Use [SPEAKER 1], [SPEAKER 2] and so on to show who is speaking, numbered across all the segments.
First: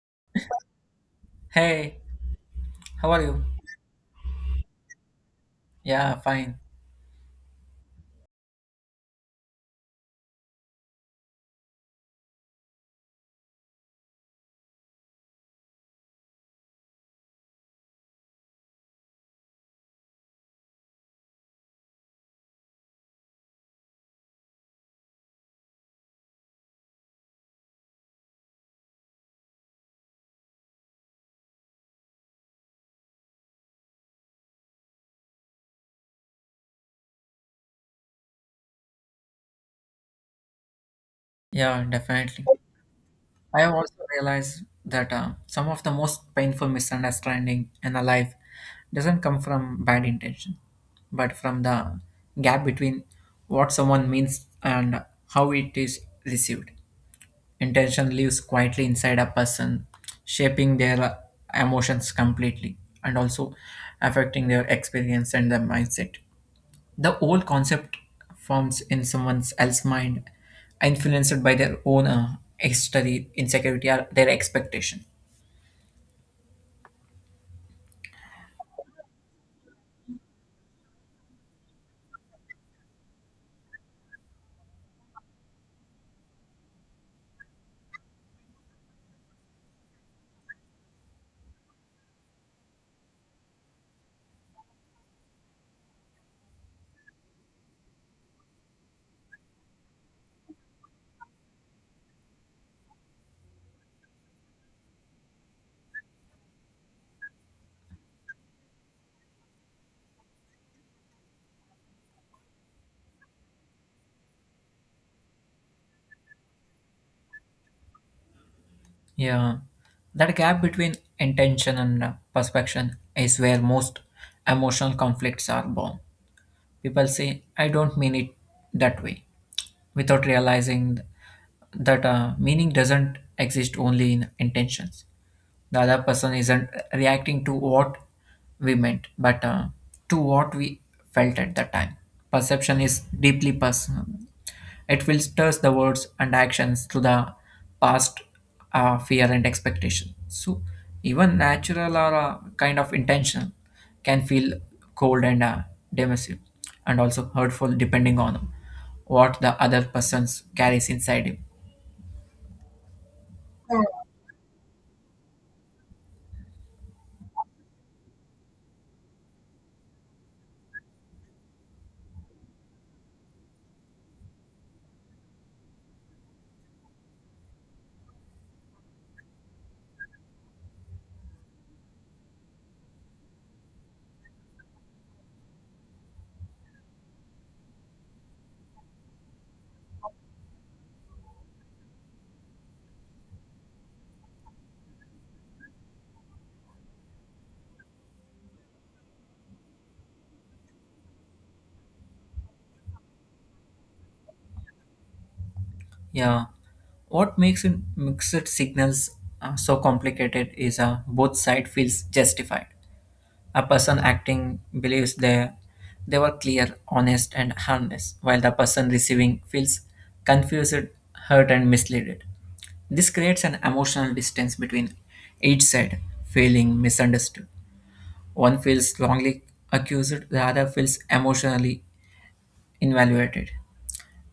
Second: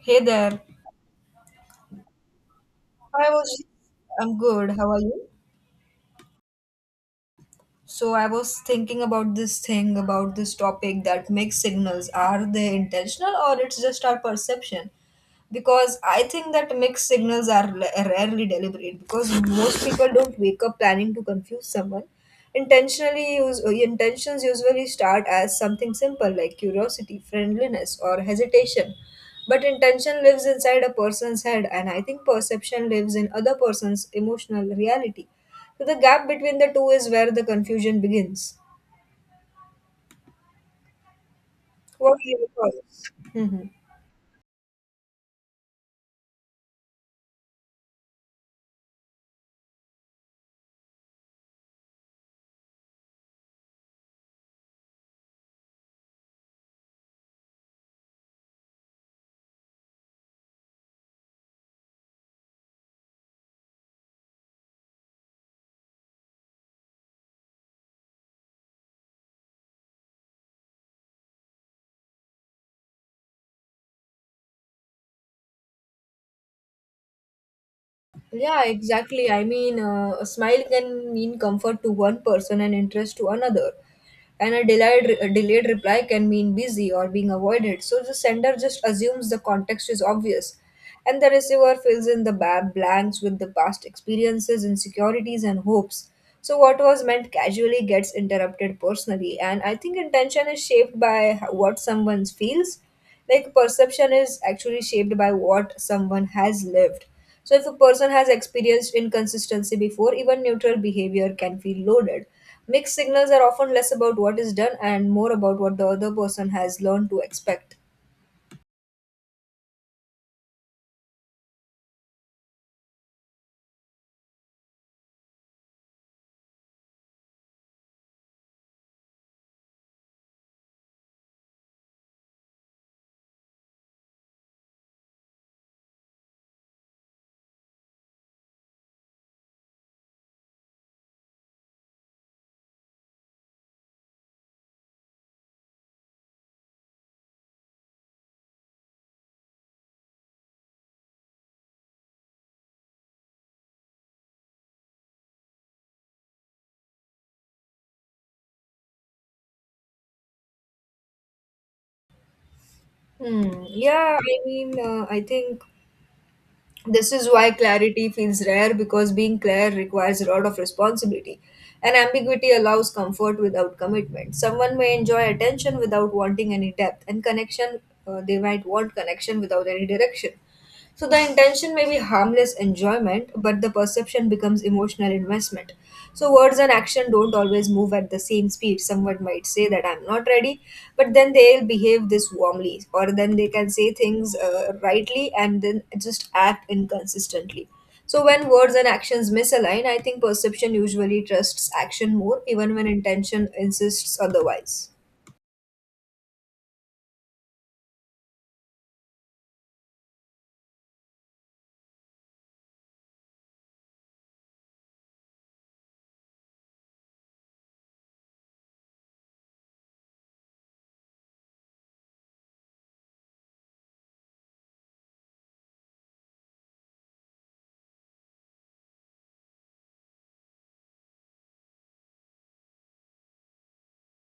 [SPEAKER 1] Hey there.
[SPEAKER 2] Hey, how are
[SPEAKER 1] I
[SPEAKER 2] you?
[SPEAKER 1] was, I'm good. How are you?
[SPEAKER 2] Yeah, fine.
[SPEAKER 1] So I was thinking about this topic that mixed signals. Are they intentional or it's just our perception? Because I think that mixed signals are rarely deliberate because most people don't wake up planning to confuse someone. Intentions usually start as something simple like curiosity, friendliness, or hesitation. But intention lives inside a person's head, and I think perception lives in other person's emotional reality. So the gap between the two is where the confusion begins.
[SPEAKER 2] Yeah,
[SPEAKER 1] What do
[SPEAKER 2] definitely.
[SPEAKER 1] you call this?
[SPEAKER 2] I have also realized that some of the most painful misunderstanding in a life doesn't come from bad intention, but from the gap between what someone means and how it is received. Intention lives quietly inside a person, shaping their emotions completely, and also affecting their experience and their mindset. The whole concept forms in someone else's mind, influenced by their own history, insecurity, or their expectation.
[SPEAKER 1] Yeah, exactly. I mean, a smile can mean comfort to one person and interest to another. And a delayed reply can mean busy or being avoided. So the sender just assumes the context is obvious. And the receiver fills in the blanks with the past experiences, insecurities, and hopes. So what was meant casually gets interrupted personally. And I think intention is shaped by what someone feels. Like perception is actually shaped by what someone has lived. So, if a person has experienced inconsistency before, even neutral behavior can feel loaded. Mixed signals are often less about what is done and more about what the other person has learned to expect.
[SPEAKER 2] Yeah, that gap between intention and perception is where most emotional conflicts are born. People say, "I don't mean it that way," without realizing that meaning doesn't exist only in intentions. The other person isn't reacting to what we meant, but to what we felt at the time. Perception is deeply personal. It filters the words and actions through the past fear and expectation. So even natural or kind of intentional can feel cold and dismissive, and also hurtful, depending on what the other person carries inside him.
[SPEAKER 1] Hmm. Yeah, I mean, I think this is why clarity feels rare because being clear requires a lot of responsibility. And ambiguity allows comfort without commitment. Someone may enjoy attention without wanting any depth, and connection, they might want connection without any direction. So the intention may be harmless enjoyment, but the perception becomes emotional investment. So words and action don't always move at the same speed. Someone might say that I'm not ready, but then they'll behave this warmly, or then they can say things rightly and then just act inconsistently. So when words and actions misalign, I think perception usually trusts action more, even when intention insists otherwise.
[SPEAKER 2] Yeah, what makes it mixed signals so complicated is both side feels justified. A person acting believes they were clear, honest, and harmless, while the person receiving feels confused, hurt, and misled. This creates an emotional distance between each side, feeling misunderstood. One feels wrongly accused, the other feels emotionally invaluated,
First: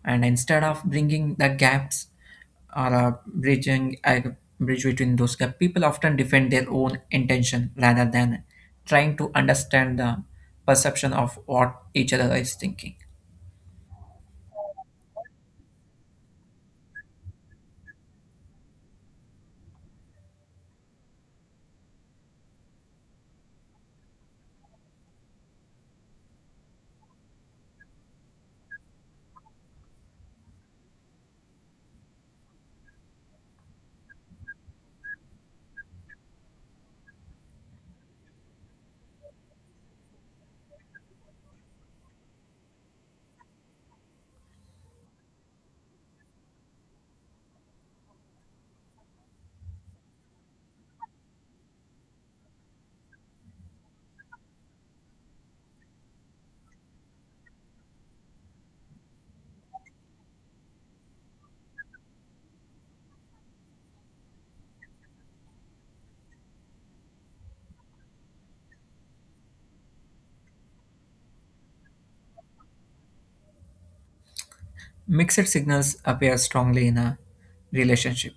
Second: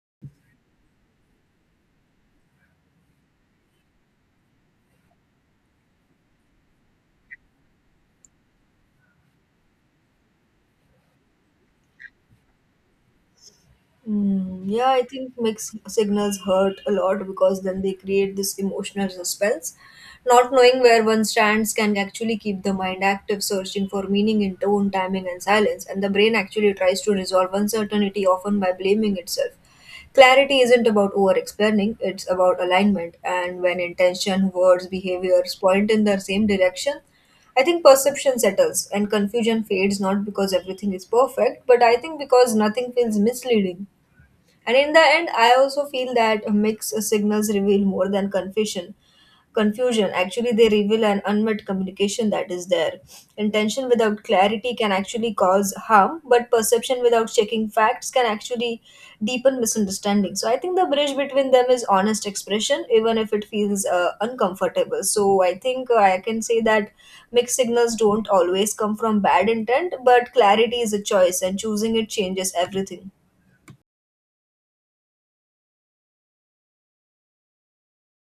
[SPEAKER 2] and instead of bringing the gaps or bridging a bridge between those gaps, people often defend their own intention rather than trying to understand the perception of what each other is thinking.
[SPEAKER 1] Mm, yeah, I think mixed signals hurt a lot because then they create this emotional suspense. Not knowing where one stands can actually keep the mind active, searching for meaning in tone, timing, and silence. And the brain actually tries to resolve uncertainty often by blaming itself. Clarity isn't about over explaining, it's about alignment. And when intention, words, behaviors point in the same direction, I think perception settles and confusion fades not because everything is perfect, but I think because nothing feels misleading. And in the end, I also feel that mixed signals reveal more than confusion. Confusion actually they reveal an unmet communication that is there. Intention without clarity can actually cause harm, but perception without checking facts can actually deepen misunderstanding. So I think the bridge between them is honest expression, even if it feels uncomfortable. So I think I can say that mixed signals don't always come from bad intent, but clarity is a choice, and choosing it changes everything.
[SPEAKER 2] Mixed signals appear strongly in a relationship,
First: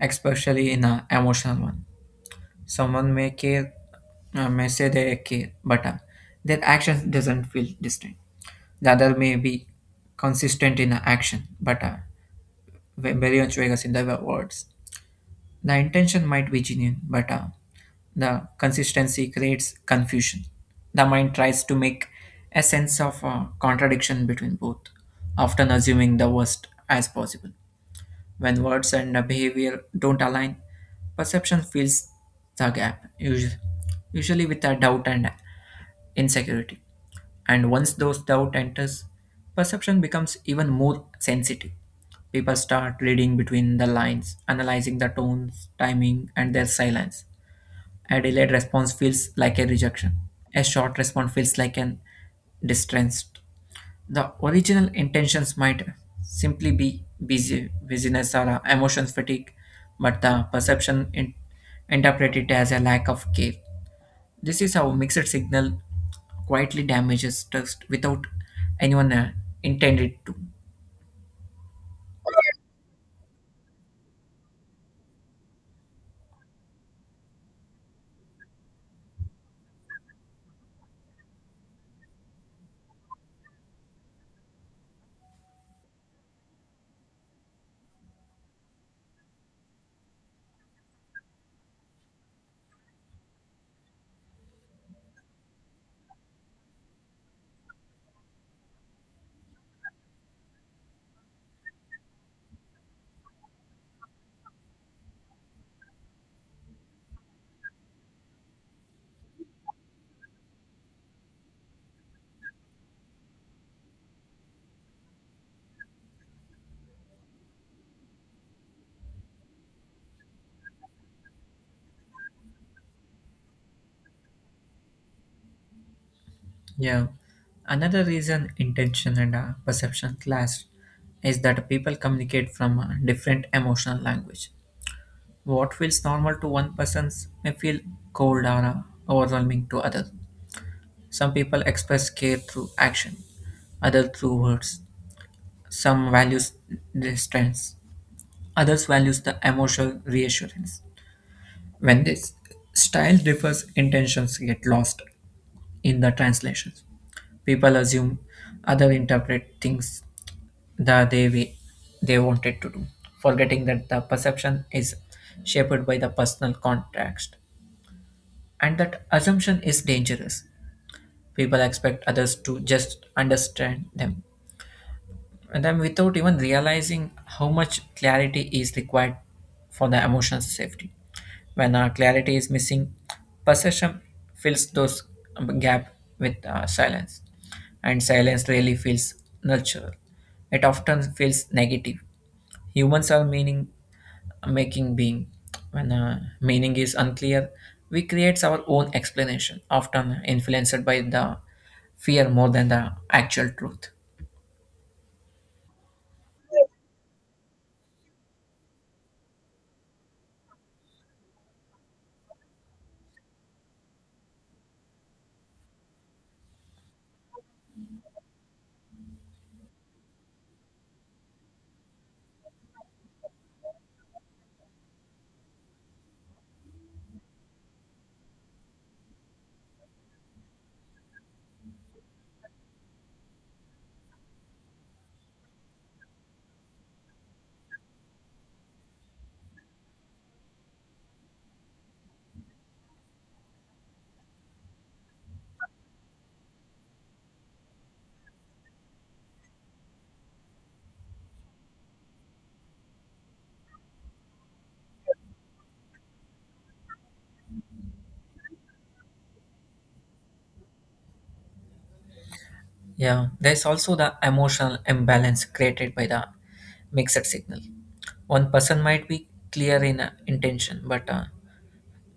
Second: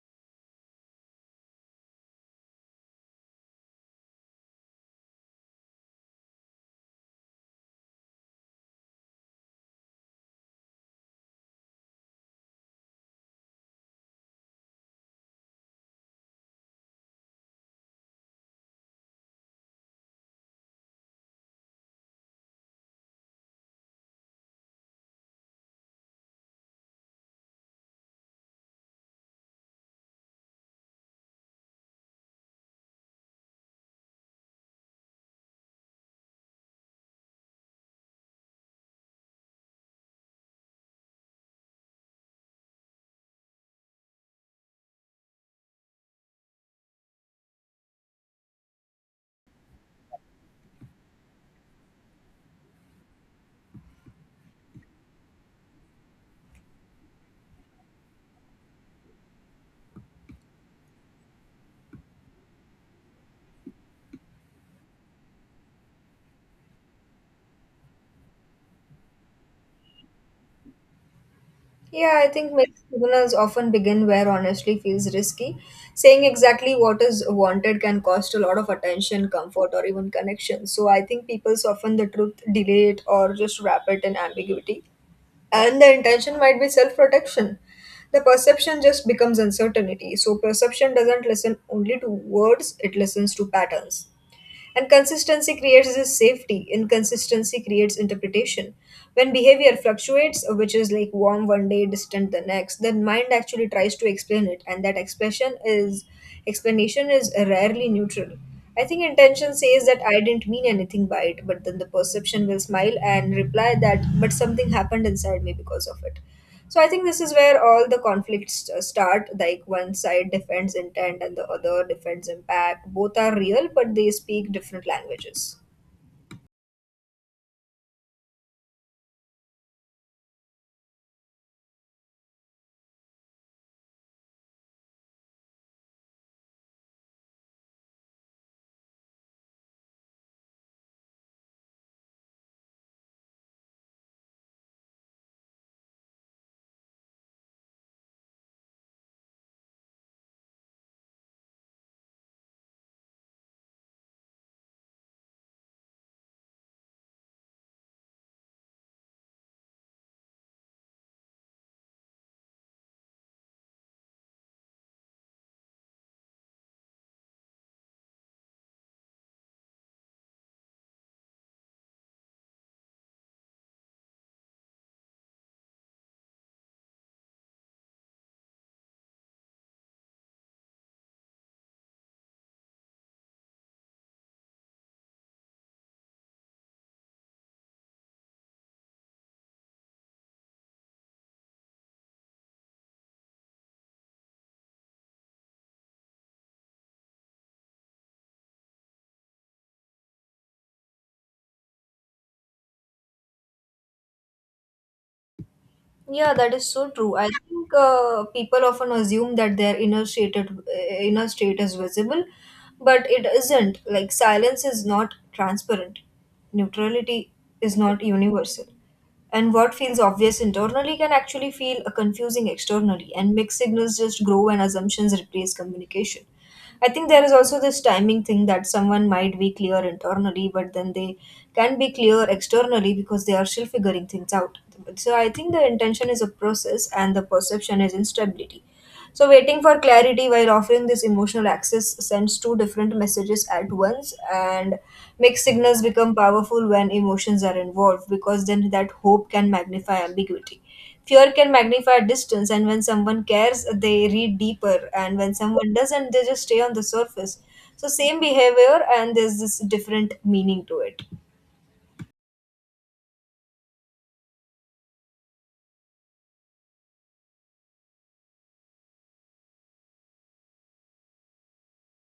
[SPEAKER 2] especially in an emotional one. Someone may care, may say they care, but their actions doesn't feel distinct. The other may be consistent in action, but very much Vegas in the words. The intention might be genuine, but the consistency creates confusion. The mind tries to make a sense of contradiction between both, often assuming the worst as possible. When words and behavior don't align, perception fills the gap, usually with a doubt and insecurity. And once those doubt enters, perception becomes even more sensitive. People start reading between the lines, analyzing the tones, timing, and their silence. A delayed response feels like a rejection. A short response feels like an distrust. The original intentions might simply be busyness or emotions fatigue, but the perception interpret it as a lack of care. This is how mixed signal quietly damages trust without anyone intended to.
[SPEAKER 1] Yeah, I think many signals often begin where honestly feels risky. Saying exactly what is wanted can cost a lot of attention, comfort, or even connection. So I think people soften the truth, delay it, or just wrap it in ambiguity. And the intention might be self protection. The perception just becomes uncertainty. So perception doesn't listen only to words, it listens to patterns. And consistency creates this safety. Inconsistency creates interpretation. When behavior fluctuates, which is like warm one day, distant the next, then mind actually tries to explain it, and that expression is explanation is rarely neutral. I think intention says that I didn't mean anything by it, but then the perception will smile and reply that but something happened inside me because of it. So I think this is where all the conflicts start. Like one side defends intent and the other defends impact. Both are real, but they speak different languages.
[SPEAKER 2] Yeah. Another reason intention and perception clash is that people communicate from a different emotional language. What feels normal to one person may feel cold or overwhelming to others. Some people express care through action, others through words. Some values distance, others values the emotional reassurance. When this style differs, intentions get lost in the translations. People assume other interpret things the they way they wanted to do, forgetting that the perception is shaped by the personal context, and that assumption is dangerous. People expect others to just understand them, and then without even realizing how much clarity is required for the emotional safety. When clarity is missing, possession fills those gap with silence, and silence really feels natural. It often feels negative. Humans are meaning making being. When meaning is unclear, we create our own explanation, often influenced by the fear more than the actual truth.
[SPEAKER 1] Yeah, that is so true. I think people often assume that their inner state is visible, but it isn't. Like silence is not transparent. Neutrality is not universal. And what feels obvious internally can actually feel confusing externally, and mixed signals just grow when assumptions replace communication. I think there is also this timing thing that someone might be clear internally, but then they can be clear externally because they are still figuring things out. So I think the intention is a process and the perception is instability. So waiting for clarity while offering this emotional access sends two different messages at once and makes signals become powerful when emotions are involved because then that hope can magnify ambiguity. Fear can magnify distance, and when someone cares, they read deeper, and when someone doesn't, they just stay on the surface. So, same behavior, and there's this different meaning to it.
[SPEAKER 2] Yeah, there's also the emotional imbalance created by the mixed signal. One person might be clear in intention, but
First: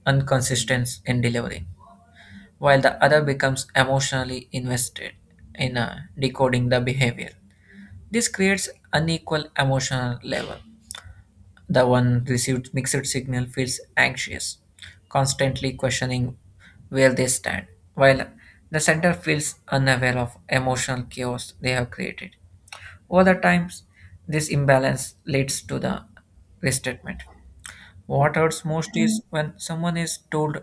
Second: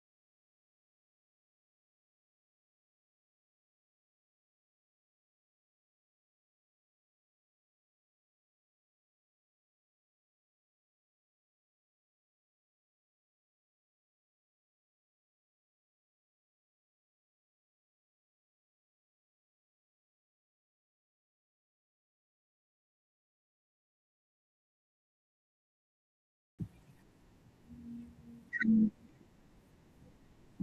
[SPEAKER 2] inconsistent in delivery, while the other becomes emotionally invested in decoding the behavior. This creates unequal emotional level. The one received mixed signal feels anxious, constantly questioning where they stand, while the center feels unaware of emotional chaos they have created. Over the times, this imbalance leads to the restatement. What hurts most is when someone is told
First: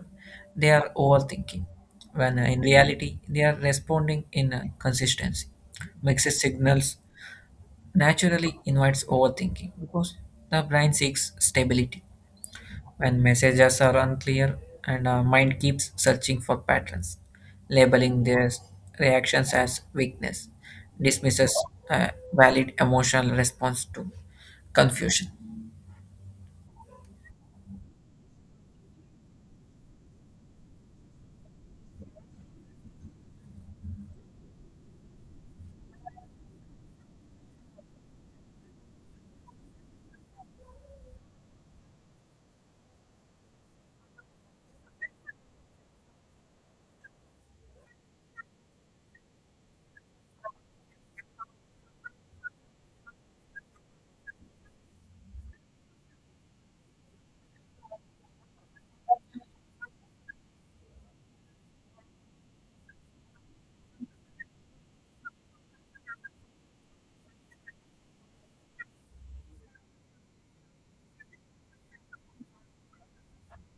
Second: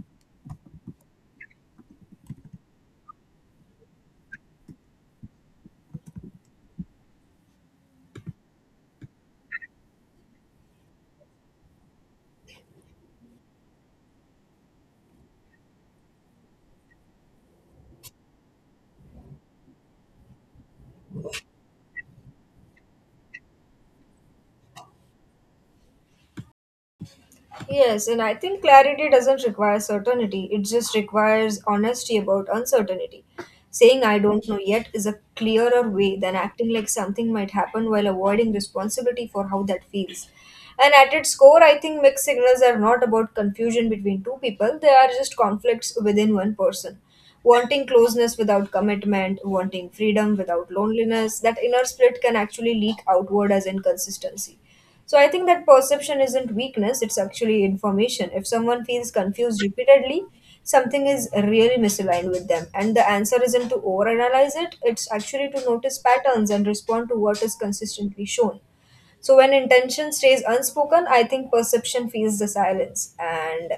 [SPEAKER 2] they are overthinking, when in reality they are responding in consistency. Mixed signals naturally invites overthinking because the brain seeks stability when messages are unclear, and our mind keeps searching for patterns, labeling their reactions as weakness, dismisses a valid emotional response to confusion.
[SPEAKER 1] Yes, and I think clarity doesn't require certainty, it just requires honesty about uncertainty. Saying I don't know yet is a clearer way than acting like something might happen while avoiding responsibility for how that feels. And at its core, I think mixed signals are not about confusion between two people, they are just conflicts within one person. Wanting closeness without commitment, wanting freedom without loneliness, that inner split can actually leak outward as inconsistency. So I think that perception isn't weakness, it's actually information. If someone feels confused repeatedly, something is really misaligned with them. And the answer isn't to overanalyze it, it's actually to notice patterns and respond to what is consistently shown. So when intention stays unspoken, I think perception feels the silence. And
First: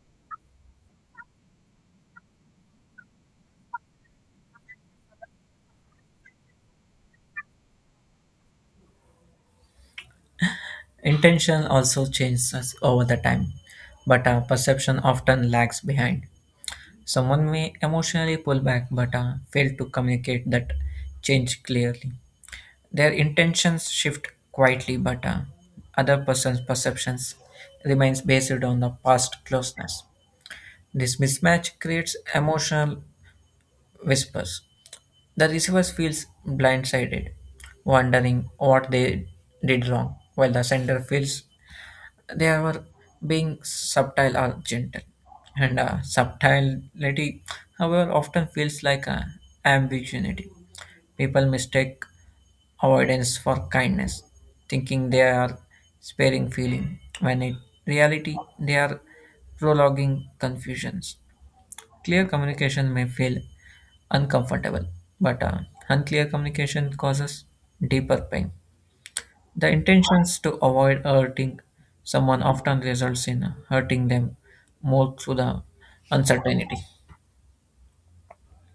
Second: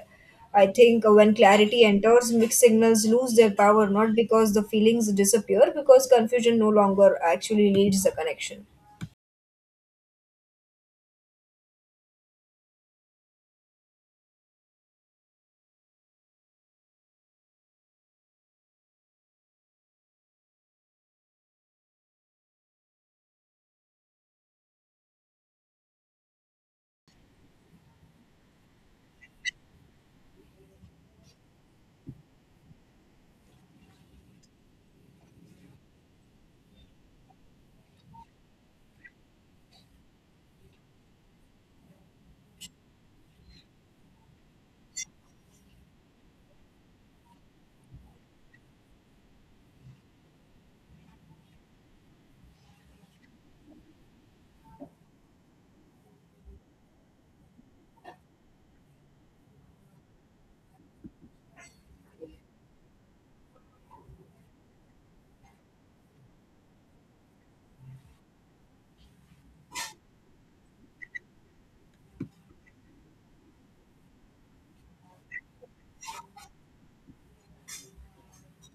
[SPEAKER 1] I think when clarity enters, mixed signals lose their power, not because the feelings disappear, because confusion no longer actually leads the connection.
[SPEAKER 2] Intention also changes over the time, but our perception often lags behind. Someone may emotionally pull back but fail to communicate that change clearly. Their intentions shift quietly, but other person's perceptions remains based on the past closeness. This mismatch creates emotional whispers. The receiver feels blindsided, wondering what they did wrong, while the sender feels they were being subtle or gentle. And subtlety, however, often feels like ambiguity. People mistake avoidance for kindness, thinking they are sparing feeling, when in reality they are prolonging confusions. Clear communication may feel uncomfortable, but unclear communication causes deeper pain. The intentions to avoid hurting someone often results in hurting them more through the uncertainty.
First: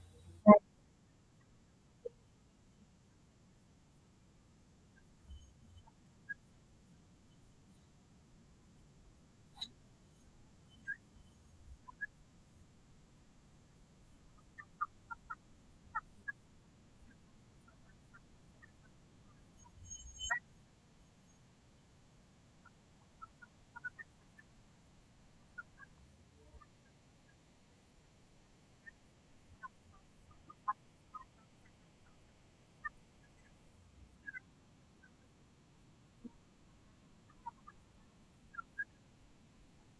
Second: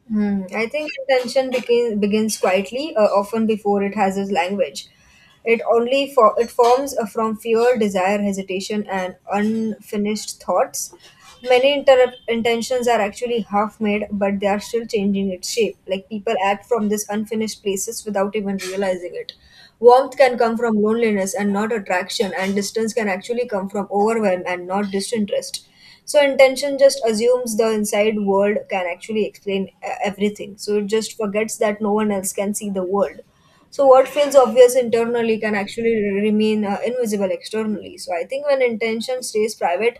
[SPEAKER 1] Hmm. I think begins quietly, often before it has its language. It forms from fear, desire, hesitation, and unfinished thoughts. Many intentions are actually half made, but they are still changing its shape. Like people act from these unfinished places without even realizing it. Warmth can come from loneliness and not attraction, and distance can actually come from overwhelm and not disinterest. So, intention just assumes the inside world can actually explain everything. So, it just forgets that no one else can see the world. So, what feels obvious internally can actually remain invisible externally. So, I think when intention stays private,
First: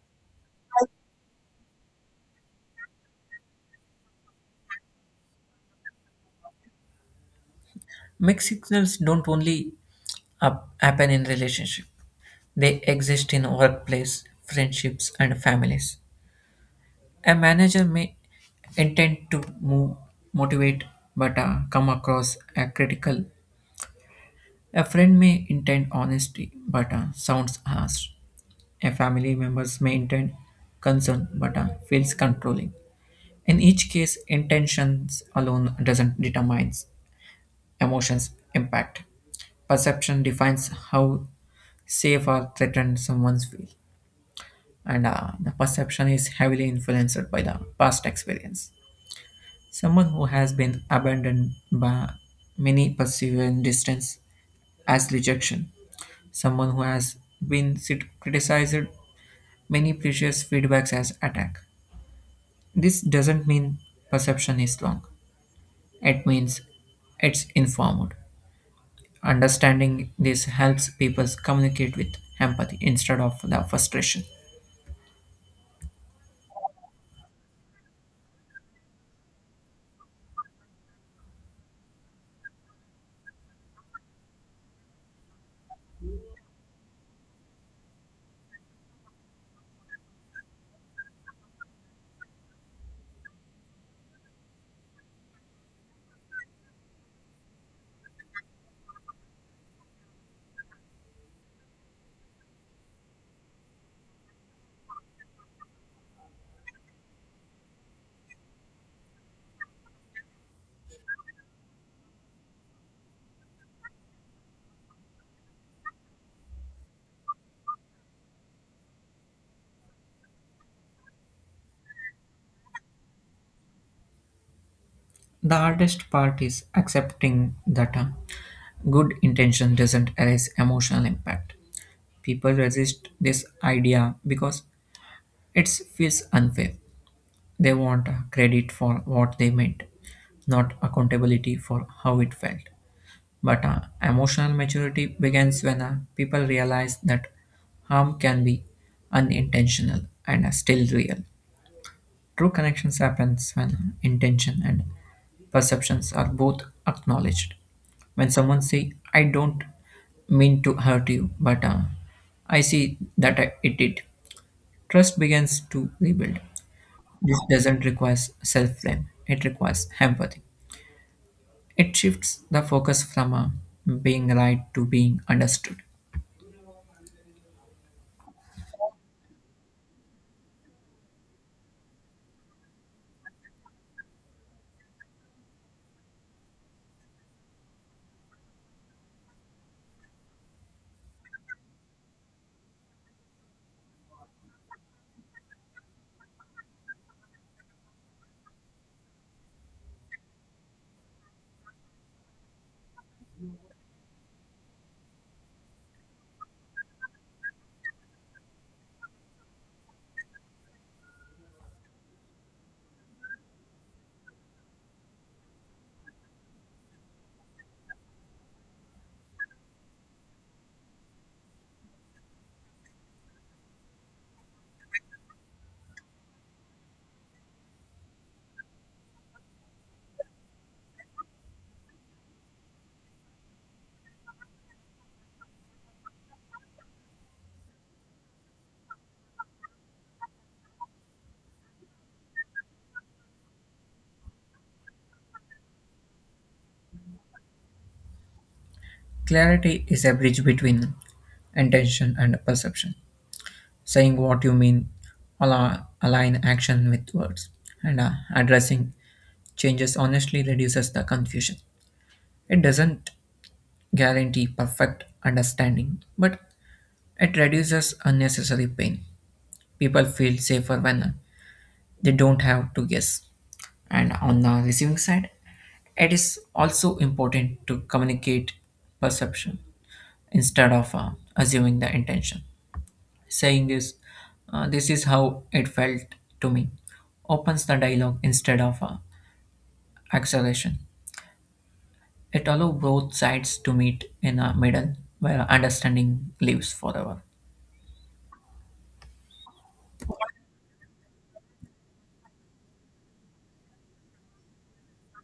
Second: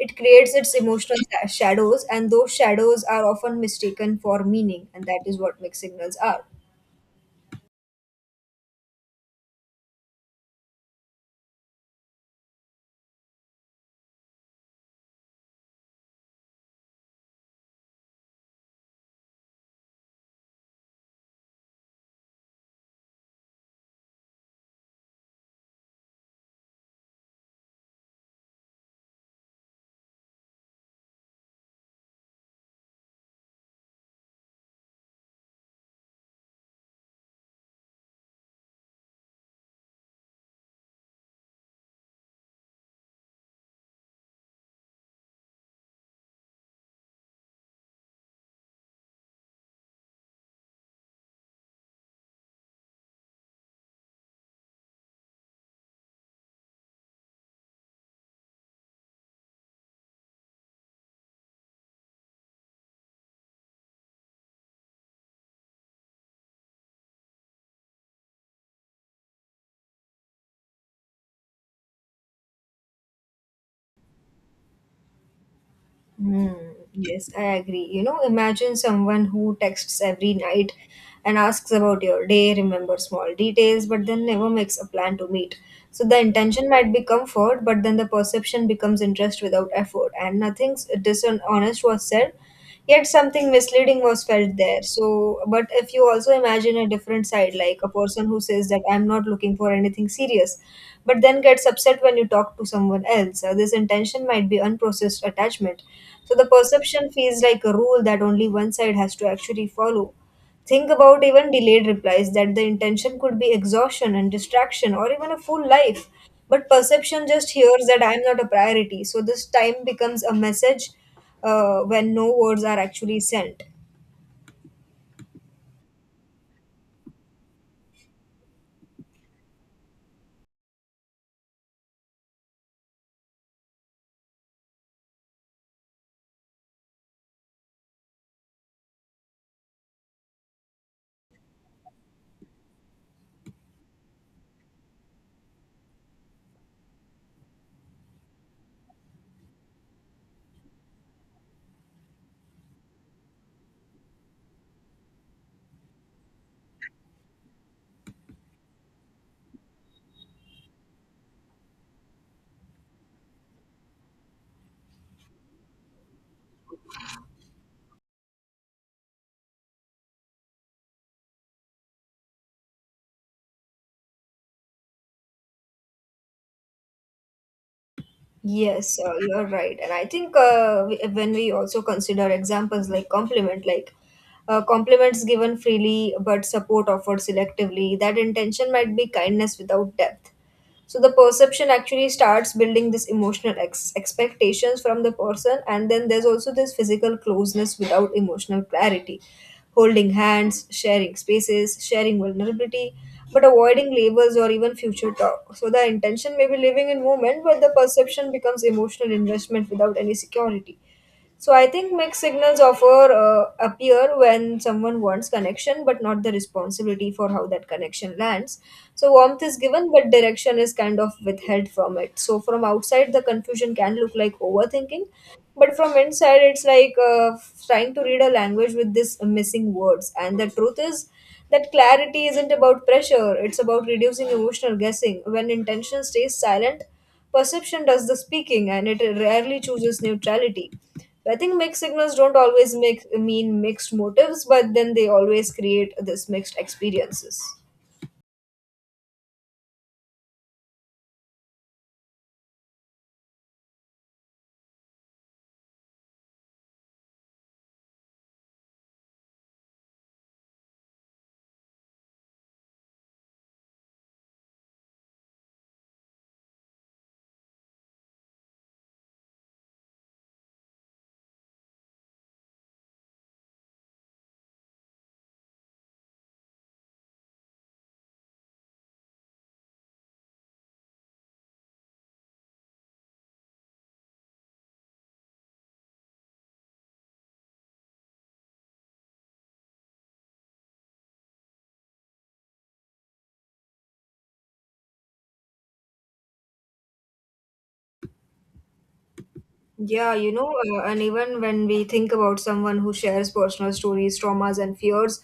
[SPEAKER 1] it creates its emotional shadows, and those shadows are often mistaken for meaning, and that is what mixed signals are.
[SPEAKER 2] Mixed signals don't only happen in relationship; they exist in workplace, friendships, and families. A manager may intend to move, motivate, but come across as critical. A friend may intend honesty, but sounds harsh. A family members may intend concern, but feels controlling. In each case, intentions alone doesn't determine emotions impact. Perception defines how safe or threatened someone feels, and the perception is heavily influenced by the past experience. Someone who has been abandoned by many perceive distance as rejection. Someone who has been criticized many previous feedbacks as attack. This doesn't mean perception is wrong. It means it's informed. Understanding this helps people communicate with empathy instead of the frustration.
[SPEAKER 1] Hmm. Yes, I agree. You know, imagine someone who texts every night and asks about your day, remember small details, but then never makes a plan to meet. So the intention might be comfort, but then the perception becomes interest without effort, and nothing dishonest was said yet something misleading was felt there. So but if you also imagine a different side, like a person who says that I'm not looking for anything serious but then gets upset when you talk to someone else. This intention might be unprocessed attachment, so the perception feels like a rule that only one side has to actually follow. Think about even delayed replies, that the intention could be exhaustion and distraction or even a full life. But perception just hears that I'm not a priority. So this time becomes a message when no words are actually sent.
[SPEAKER 2] The hardest part is accepting the term. Good intention doesn't erase emotional impact. People resist this idea because it feels unfair. They want credit for what they made, not accountability for how it felt. But emotional maturity begins when people realize that harm can be unintentional and still real. True connections happens when intention and perceptions are both acknowledged. When someone say, "I don't mean to hurt you, but I see that it did," trust begins to rebuild. This doesn't require self-blame; it requires empathy. It shifts the focus from being right to being understood.
[SPEAKER 1] Yes, you are right. And I think when we also consider examples like compliments given freely but support offered selectively, that intention might be kindness without depth. So the perception actually starts building this emotional expectations from the person, and then there's also this physical closeness without emotional clarity, holding hands, sharing spaces, sharing vulnerability but avoiding labels or even future talk. So the intention may be living in moment, but the perception becomes emotional investment without any security. So I think mixed signals offer appear when someone wants connection, but not the responsibility for how that connection lands. So warmth is given, but direction is kind of withheld from it. So from outside, the confusion can look like overthinking, but from inside, it's like trying to read a language with this missing words. And the truth is that clarity isn't about pressure; it's about reducing emotional guessing. When intention stays silent, perception does the speaking and it rarely chooses neutrality. I think mixed signals don't always mean mixed motives, but then they always create this mixed experiences.
[SPEAKER 2] Clarity is a bridge between intention and perception. Saying what you mean, align action with words, and addressing changes honestly reduces the confusion. It doesn't guarantee perfect understanding, but it reduces unnecessary pain. People feel safer when they don't have to guess. And on the receiving side, it is also important to communicate perception instead of assuming the intention. Saying this is how it felt to me, opens the dialogue instead of acceleration. It allows both sides to meet in a middle where understanding lives forever.
[SPEAKER 1] Yeah, you know, and even when we think about someone who shares personal stories, traumas, and fears,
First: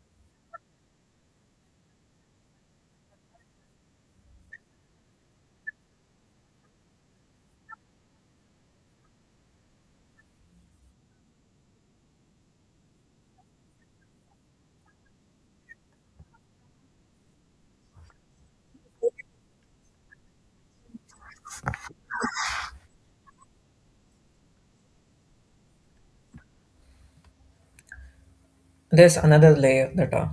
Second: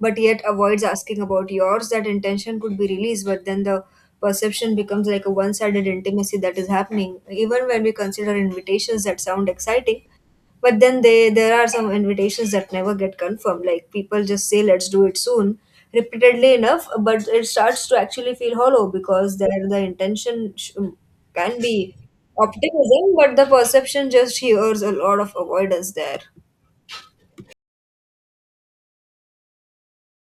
[SPEAKER 1] but yet avoids asking about yours, that intention could be released, but then the perception becomes like a one sided intimacy that is happening. Even when we consider invitations that sound exciting, but then they there are some invitations that never get confirmed, like people just say let's do it soon repeatedly enough, but it starts to actually feel hollow because there the intention can be optimism, but the perception just hears a lot of avoidance there.
[SPEAKER 2] There's another layer that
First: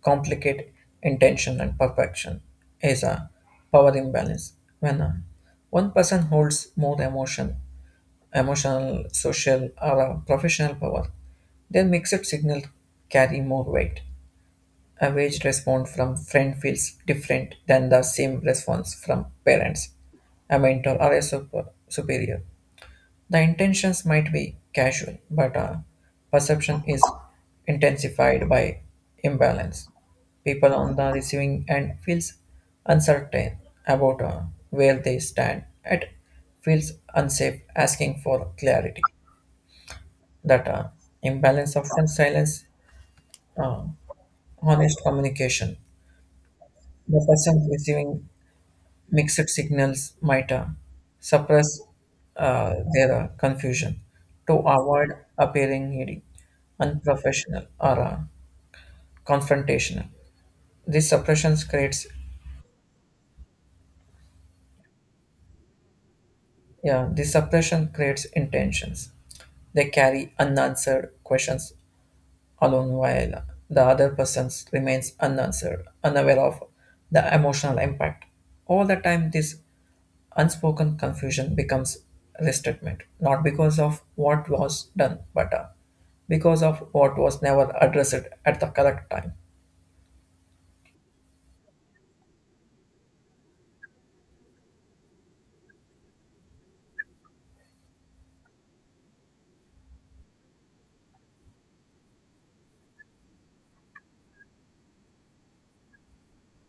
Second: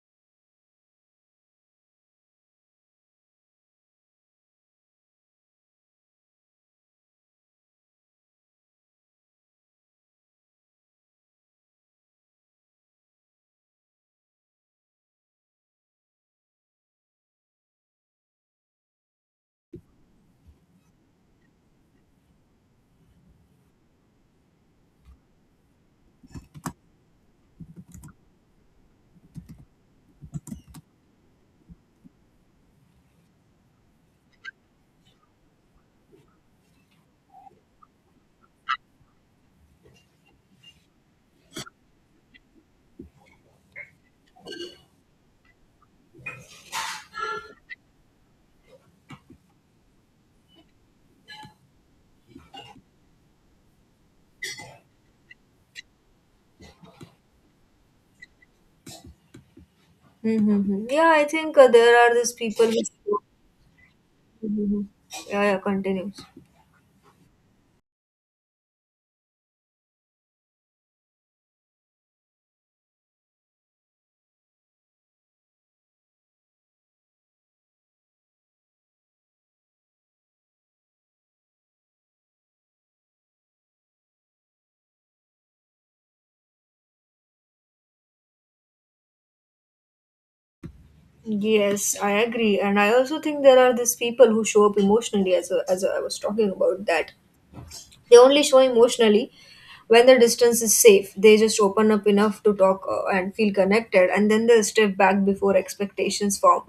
[SPEAKER 2] complicate intention and perfection is a power imbalance. When one person holds more emotional, social, or professional power, their mixed signal carry more weight. A wage response from friend feels different than the same response from parents, a mentor, or a superior. The intentions might be casual, but perception is intensified by imbalance. People on the receiving end feels uncertain about where they stand. It feels unsafe asking for clarity. That imbalance often silence uh, honest communication. The person receiving mixed signals might suppress their confusion to avoid appearing needy, unprofessional, or confrontational.
[SPEAKER 1] Mm-hmm.
[SPEAKER 2] This
[SPEAKER 1] Yeah, I
[SPEAKER 2] suppression
[SPEAKER 1] think there
[SPEAKER 2] creates
[SPEAKER 1] are these people which— Mhm. Yeah, yeah, continue.
[SPEAKER 2] yeah, this suppression creates intentions. They carry unanswered questions alone while the other person remains unanswered, unaware of the emotional impact. All the time, this unspoken confusion becomes resentment, not because of what was done, but because of what was never addressed at the correct time.
[SPEAKER 1] Yes, I agree, and I also think there are these people who show up emotionally, as I was talking about that, they only show emotionally when the distance is safe. They just open up enough to talk and feel connected, and then they step back before expectations form.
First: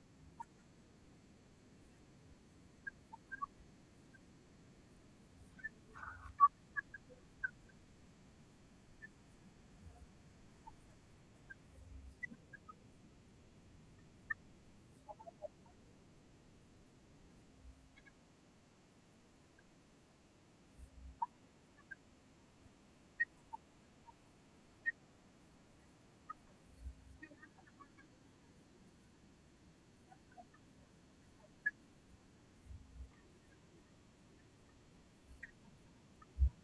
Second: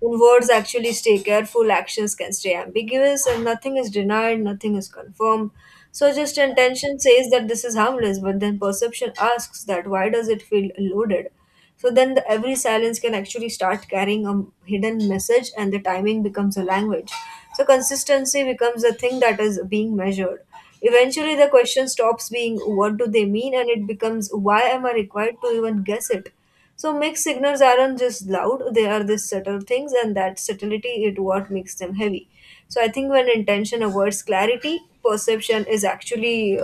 [SPEAKER 1] When words actually stay careful, actions can stay ambiguous, and nothing is denied, nothing is confirmed. So, just intention says that this is harmless, but then perception asks that why does it feel loaded? So then every silence can actually start carrying a hidden message, and the timing becomes a language. So consistency becomes the thing that is being measured. Eventually the question stops being what do they mean, and it becomes why am I required to even guess it? So mixed signals aren't just loud, they are these subtle things, and that subtlety is what makes them heavy. So I think when intention avoids clarity, perception is actually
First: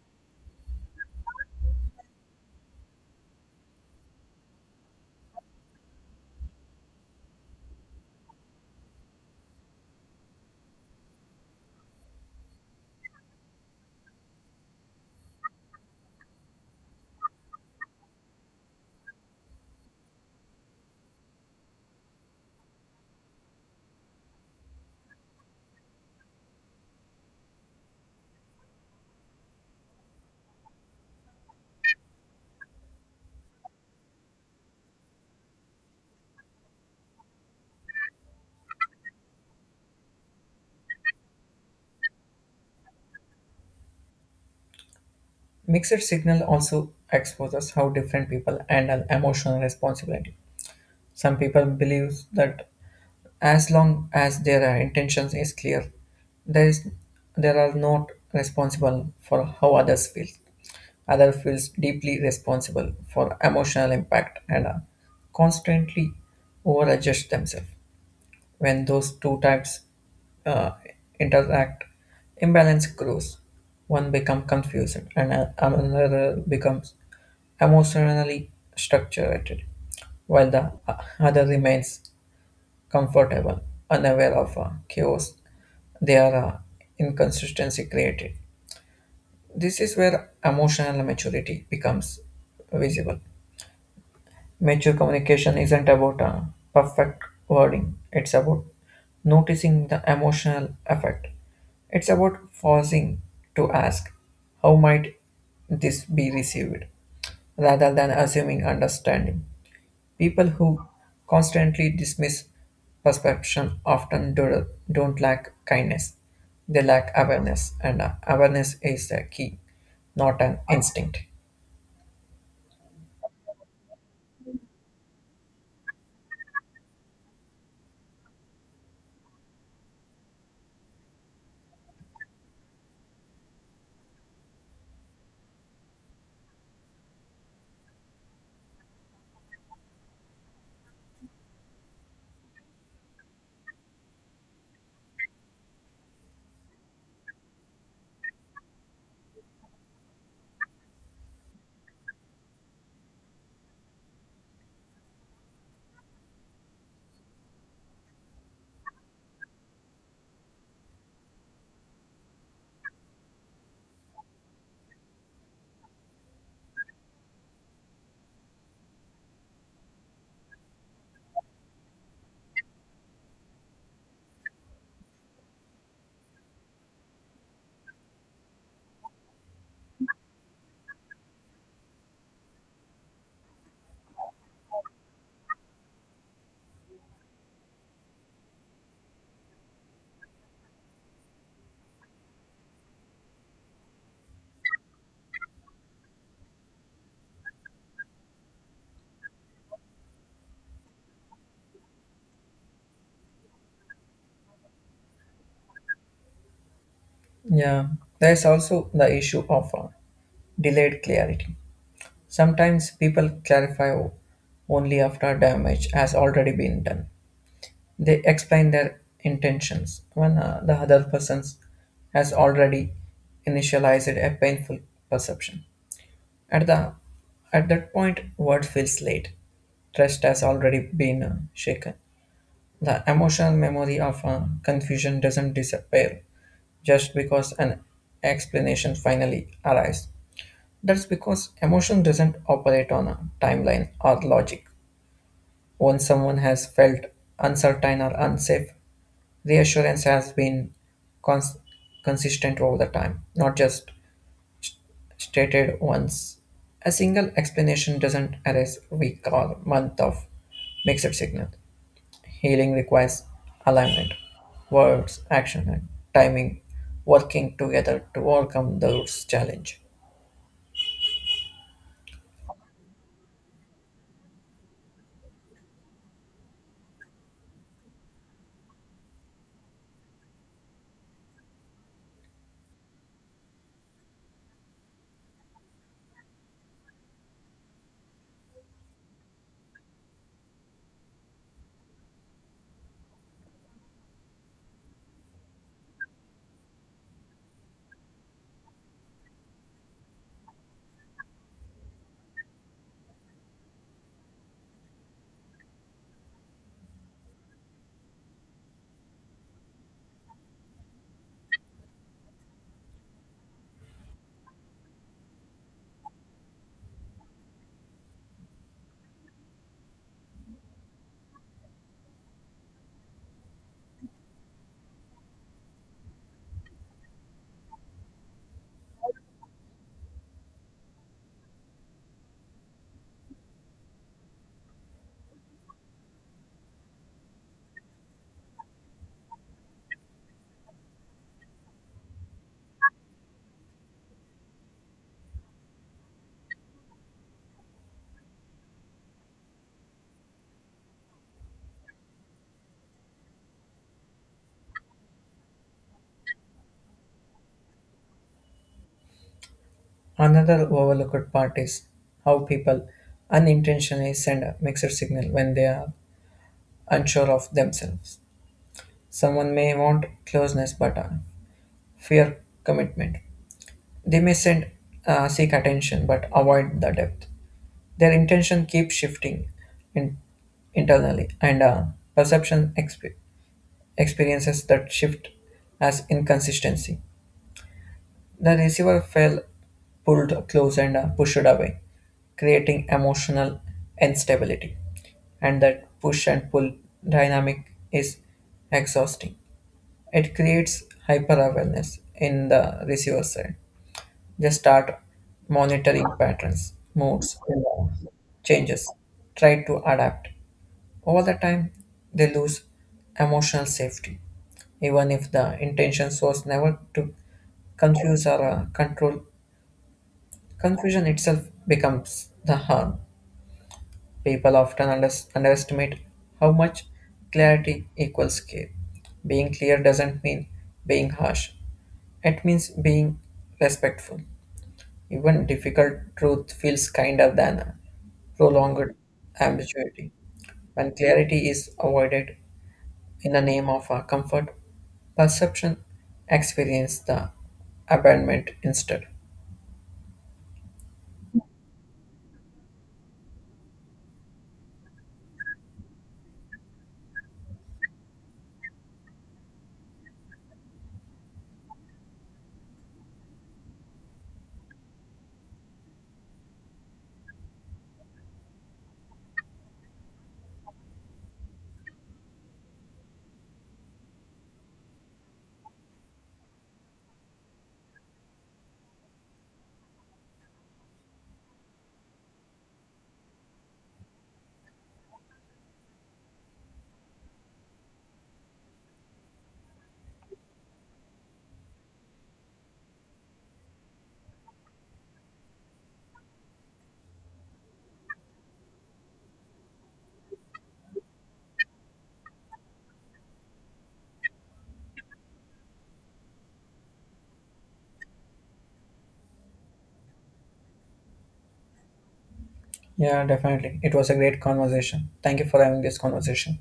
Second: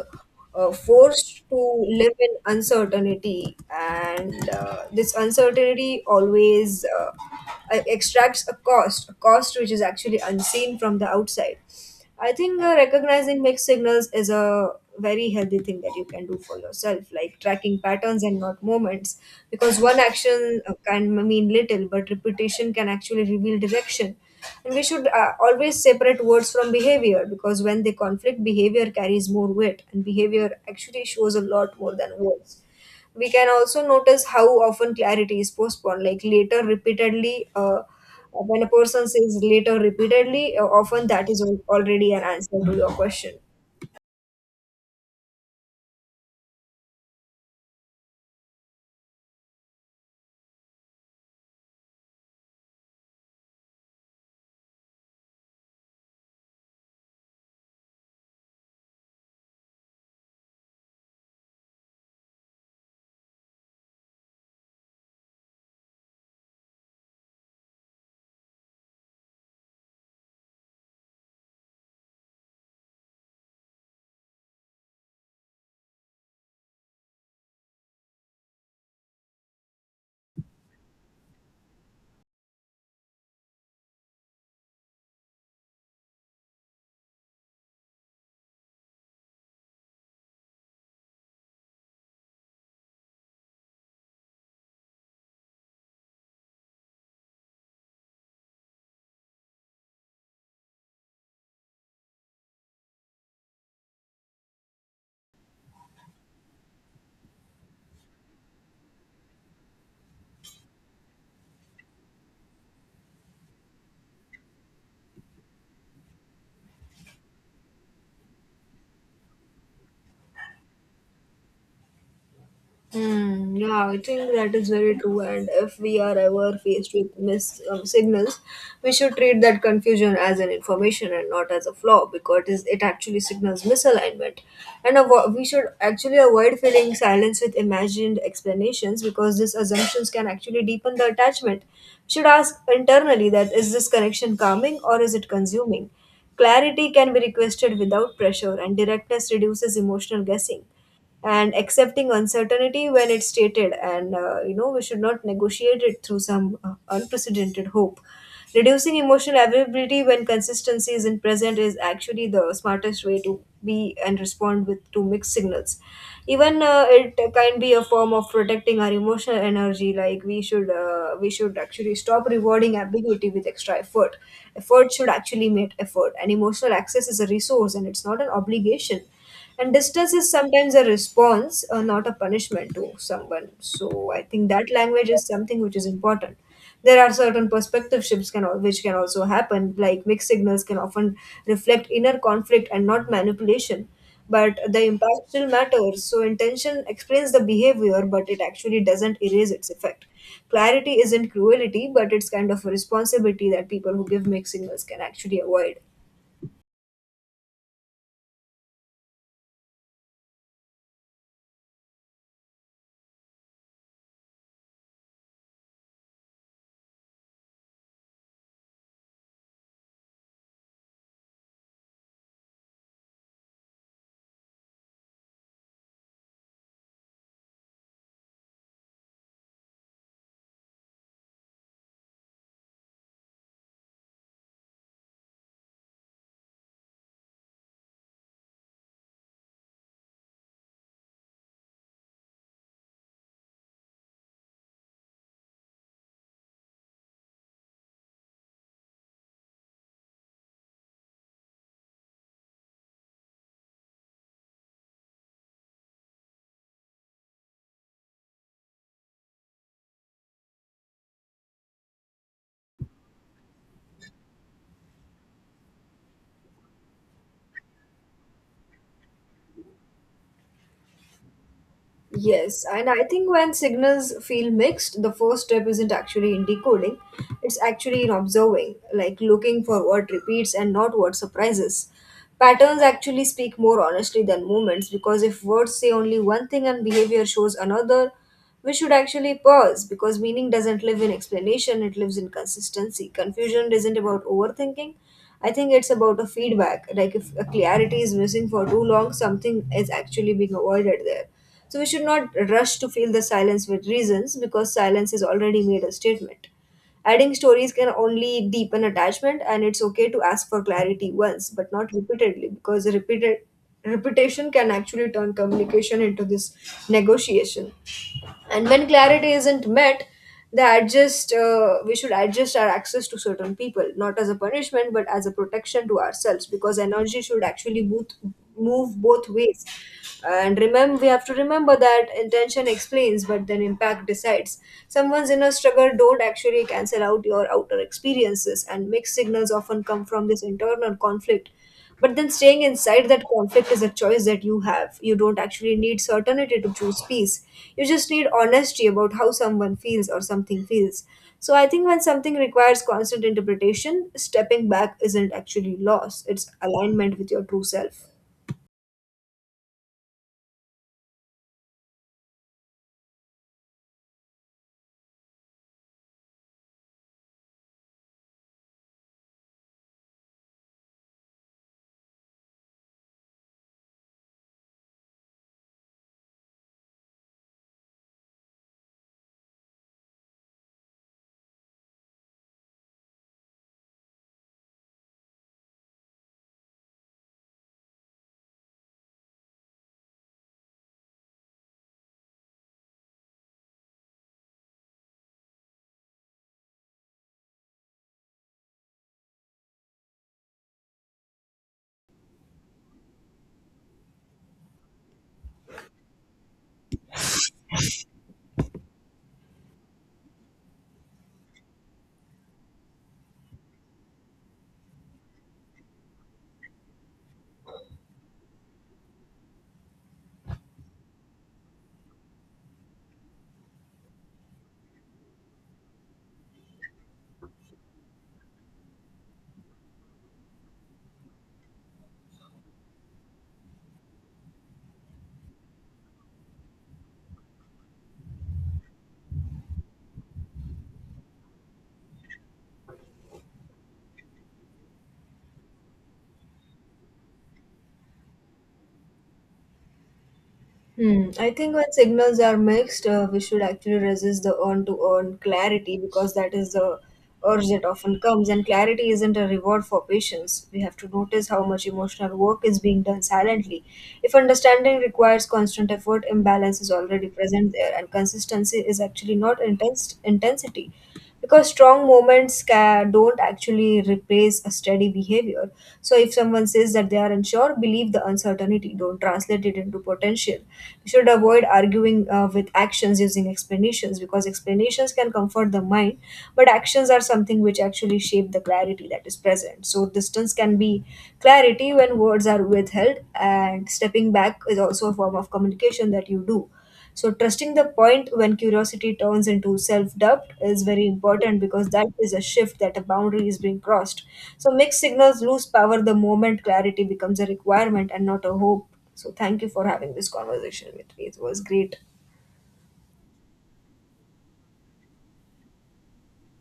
[SPEAKER 1] forced to live in uncertainty, and this uncertainty always extracts a cost which is actually unseen from the outside. I think recognizing mixed signals is a very healthy thing that you can do for yourself, like tracking patterns and not moments, because one action can mean little, but repetition can actually reveal direction. And we should always separate words from behavior, because when they conflict, behavior carries more weight, and behavior actually shows a lot more than words. We can also notice how often clarity is postponed, like later repeatedly. When a person says later repeatedly, often that is already an answer to your question.
[SPEAKER 2] Mixed signal also exposes how different people handle emotional responsibility. Some people believe that as long as their intentions is clear, there is there are not responsible for how others feel. Other feels deeply responsible for emotional impact, and constantly over adjust themselves. When those two types uh, interact, imbalance grows. One becomes confused, and another becomes emotionally structured, while the other remains comfortable, unaware of chaos their inconsistency created. This is where emotional maturity becomes visible. Mature communication isn't about perfect wording, it's about noticing the emotional effect. It's about pausing to ask, how might this be received, rather than assuming understanding. People who constantly dismiss perception often don't lack kindness. They lack awareness, and awareness is the key, not an instinct.
[SPEAKER 1] Mm, yeah, I think that is very true. And if we are ever faced with mis signals, we should treat that confusion as an information and not as a flaw, because it actually signals misalignment. And we should actually avoid filling silence with imagined explanations, because these assumptions can actually deepen the attachment. We should ask internally that is this connection calming, or is it consuming? Clarity can be requested without pressure, and directness reduces emotional guessing and accepting uncertainty when it's stated. And we should not negotiate it through some unprecedented hope. Reducing emotional availability when consistency isn't present is actually the smartest way to be and respond with to mixed signals. Even it can be a form of protecting our emotional energy. Like we should actually stop rewarding ambiguity with extra effort. Effort should actually meet effort, and emotional access is a resource and it's not an obligation. And distance is sometimes a response, not a punishment to someone. So I think that language is something which is important. There are certain perspective shifts which can also happen, like mixed signals can often reflect inner conflict and not manipulation. But the impact still matters. So intention explains the behavior, but it actually doesn't erase its effect. Clarity isn't cruelty, but it's kind of a responsibility that people who give mixed signals can actually avoid.
[SPEAKER 2] Yeah, there is also the issue of delayed clarity. Sometimes people clarify only after damage has already been done. They explain their intentions when the other person has already initialized a painful perception. At the at that point, word feels late. Trust has already been shaken. The emotional memory of confusion doesn't disappear just because an explanation finally arrives. That's because emotion doesn't operate on a timeline or logic. Once someone has felt uncertain or unsafe, reassurance has been cons- consistent over the time, not just stated once. A single explanation doesn't erase week or month of mixed signal. Healing requires alignment, words, action, and timing working together to overcome the root's challenge.
[SPEAKER 1] Yes, and I think when signals feel mixed, the first step isn't actually in decoding, it's actually in observing, like looking for what repeats and not what surprises. Patterns actually speak more honestly than moments, because if words say only one thing and behavior shows another, we should actually pause, because meaning doesn't live in explanation, it lives in consistency. Confusion isn't about overthinking. I think it's about a feedback. Like if a clarity is missing for too long, something is actually being avoided there. So we should not rush to fill the silence with reasons, because silence has already made a statement. Adding stories can only deepen attachment, and it's okay to ask for clarity once, but not repeatedly, because repeated repetition can actually turn communication into this negotiation. And when clarity isn't met, they adjust we should adjust our access to certain people, not as a punishment but as a protection to ourselves, because energy should actually both move both ways. And remember, we have to remember that intention explains, but then impact decides. Someone's inner struggle don't actually cancel out your outer experiences, and mixed signals often come from this internal conflict, but then staying inside that conflict is a choice that you have. You don't actually need certainty to choose peace. You just need honesty about how someone feels or something feels. So I think when something requires constant interpretation, stepping back isn't actually loss, it's alignment with your true self.
[SPEAKER 2] Another overlooked part is how people unintentionally send a mixed signal when they are unsure of themselves. Someone may want closeness but fear commitment. They may send seek attention but avoid the depth. Their intention keeps shifting in, internally, and perception experiences that shift as inconsistency. The receiver fell, pulled close, and pushed away, creating emotional instability. And that push and pull dynamic is exhausting. It creates hyper awareness in the receiver side. They start monitoring patterns, moods, and changes, try to adapt. Over the time, they lose emotional safety, even if the intention was never to confuse or control. Confusion itself becomes the harm. People often underestimate how much clarity equals care. Being clear doesn't mean being harsh, it means being respectful. Even difficult truth feels kinder than a prolonged ambiguity. When clarity is avoided in the name of a comfort, perception experience the abandonment instead.
[SPEAKER 1] Hmm. I think when signals are mixed, we should actually resist the earn clarity, because that is the urge that often comes. And clarity isn't a reward for patience. We have to notice how much emotional work is being done silently. If understanding requires constant effort, imbalance is already present there, and consistency is actually not intense intensity, because strong moments don't actually replace a steady behavior. So if someone says that they are unsure, believe the uncertainty. Don't translate it into potential. You should avoid arguing with actions using explanations, because explanations can comfort the mind, but actions are something which actually shape the clarity that is present. So distance can be clarity when words are withheld, and stepping back is also a form of communication that you do. So, trusting the point when curiosity turns into self doubt is very important, because that is a shift that a boundary is being crossed. So, mixed signals lose power the moment clarity becomes a requirement and not a hope. So, thank you for having this conversation with me. It was great.
[SPEAKER 2] Yeah, definitely. It was a great conversation. Thank you for having this conversation.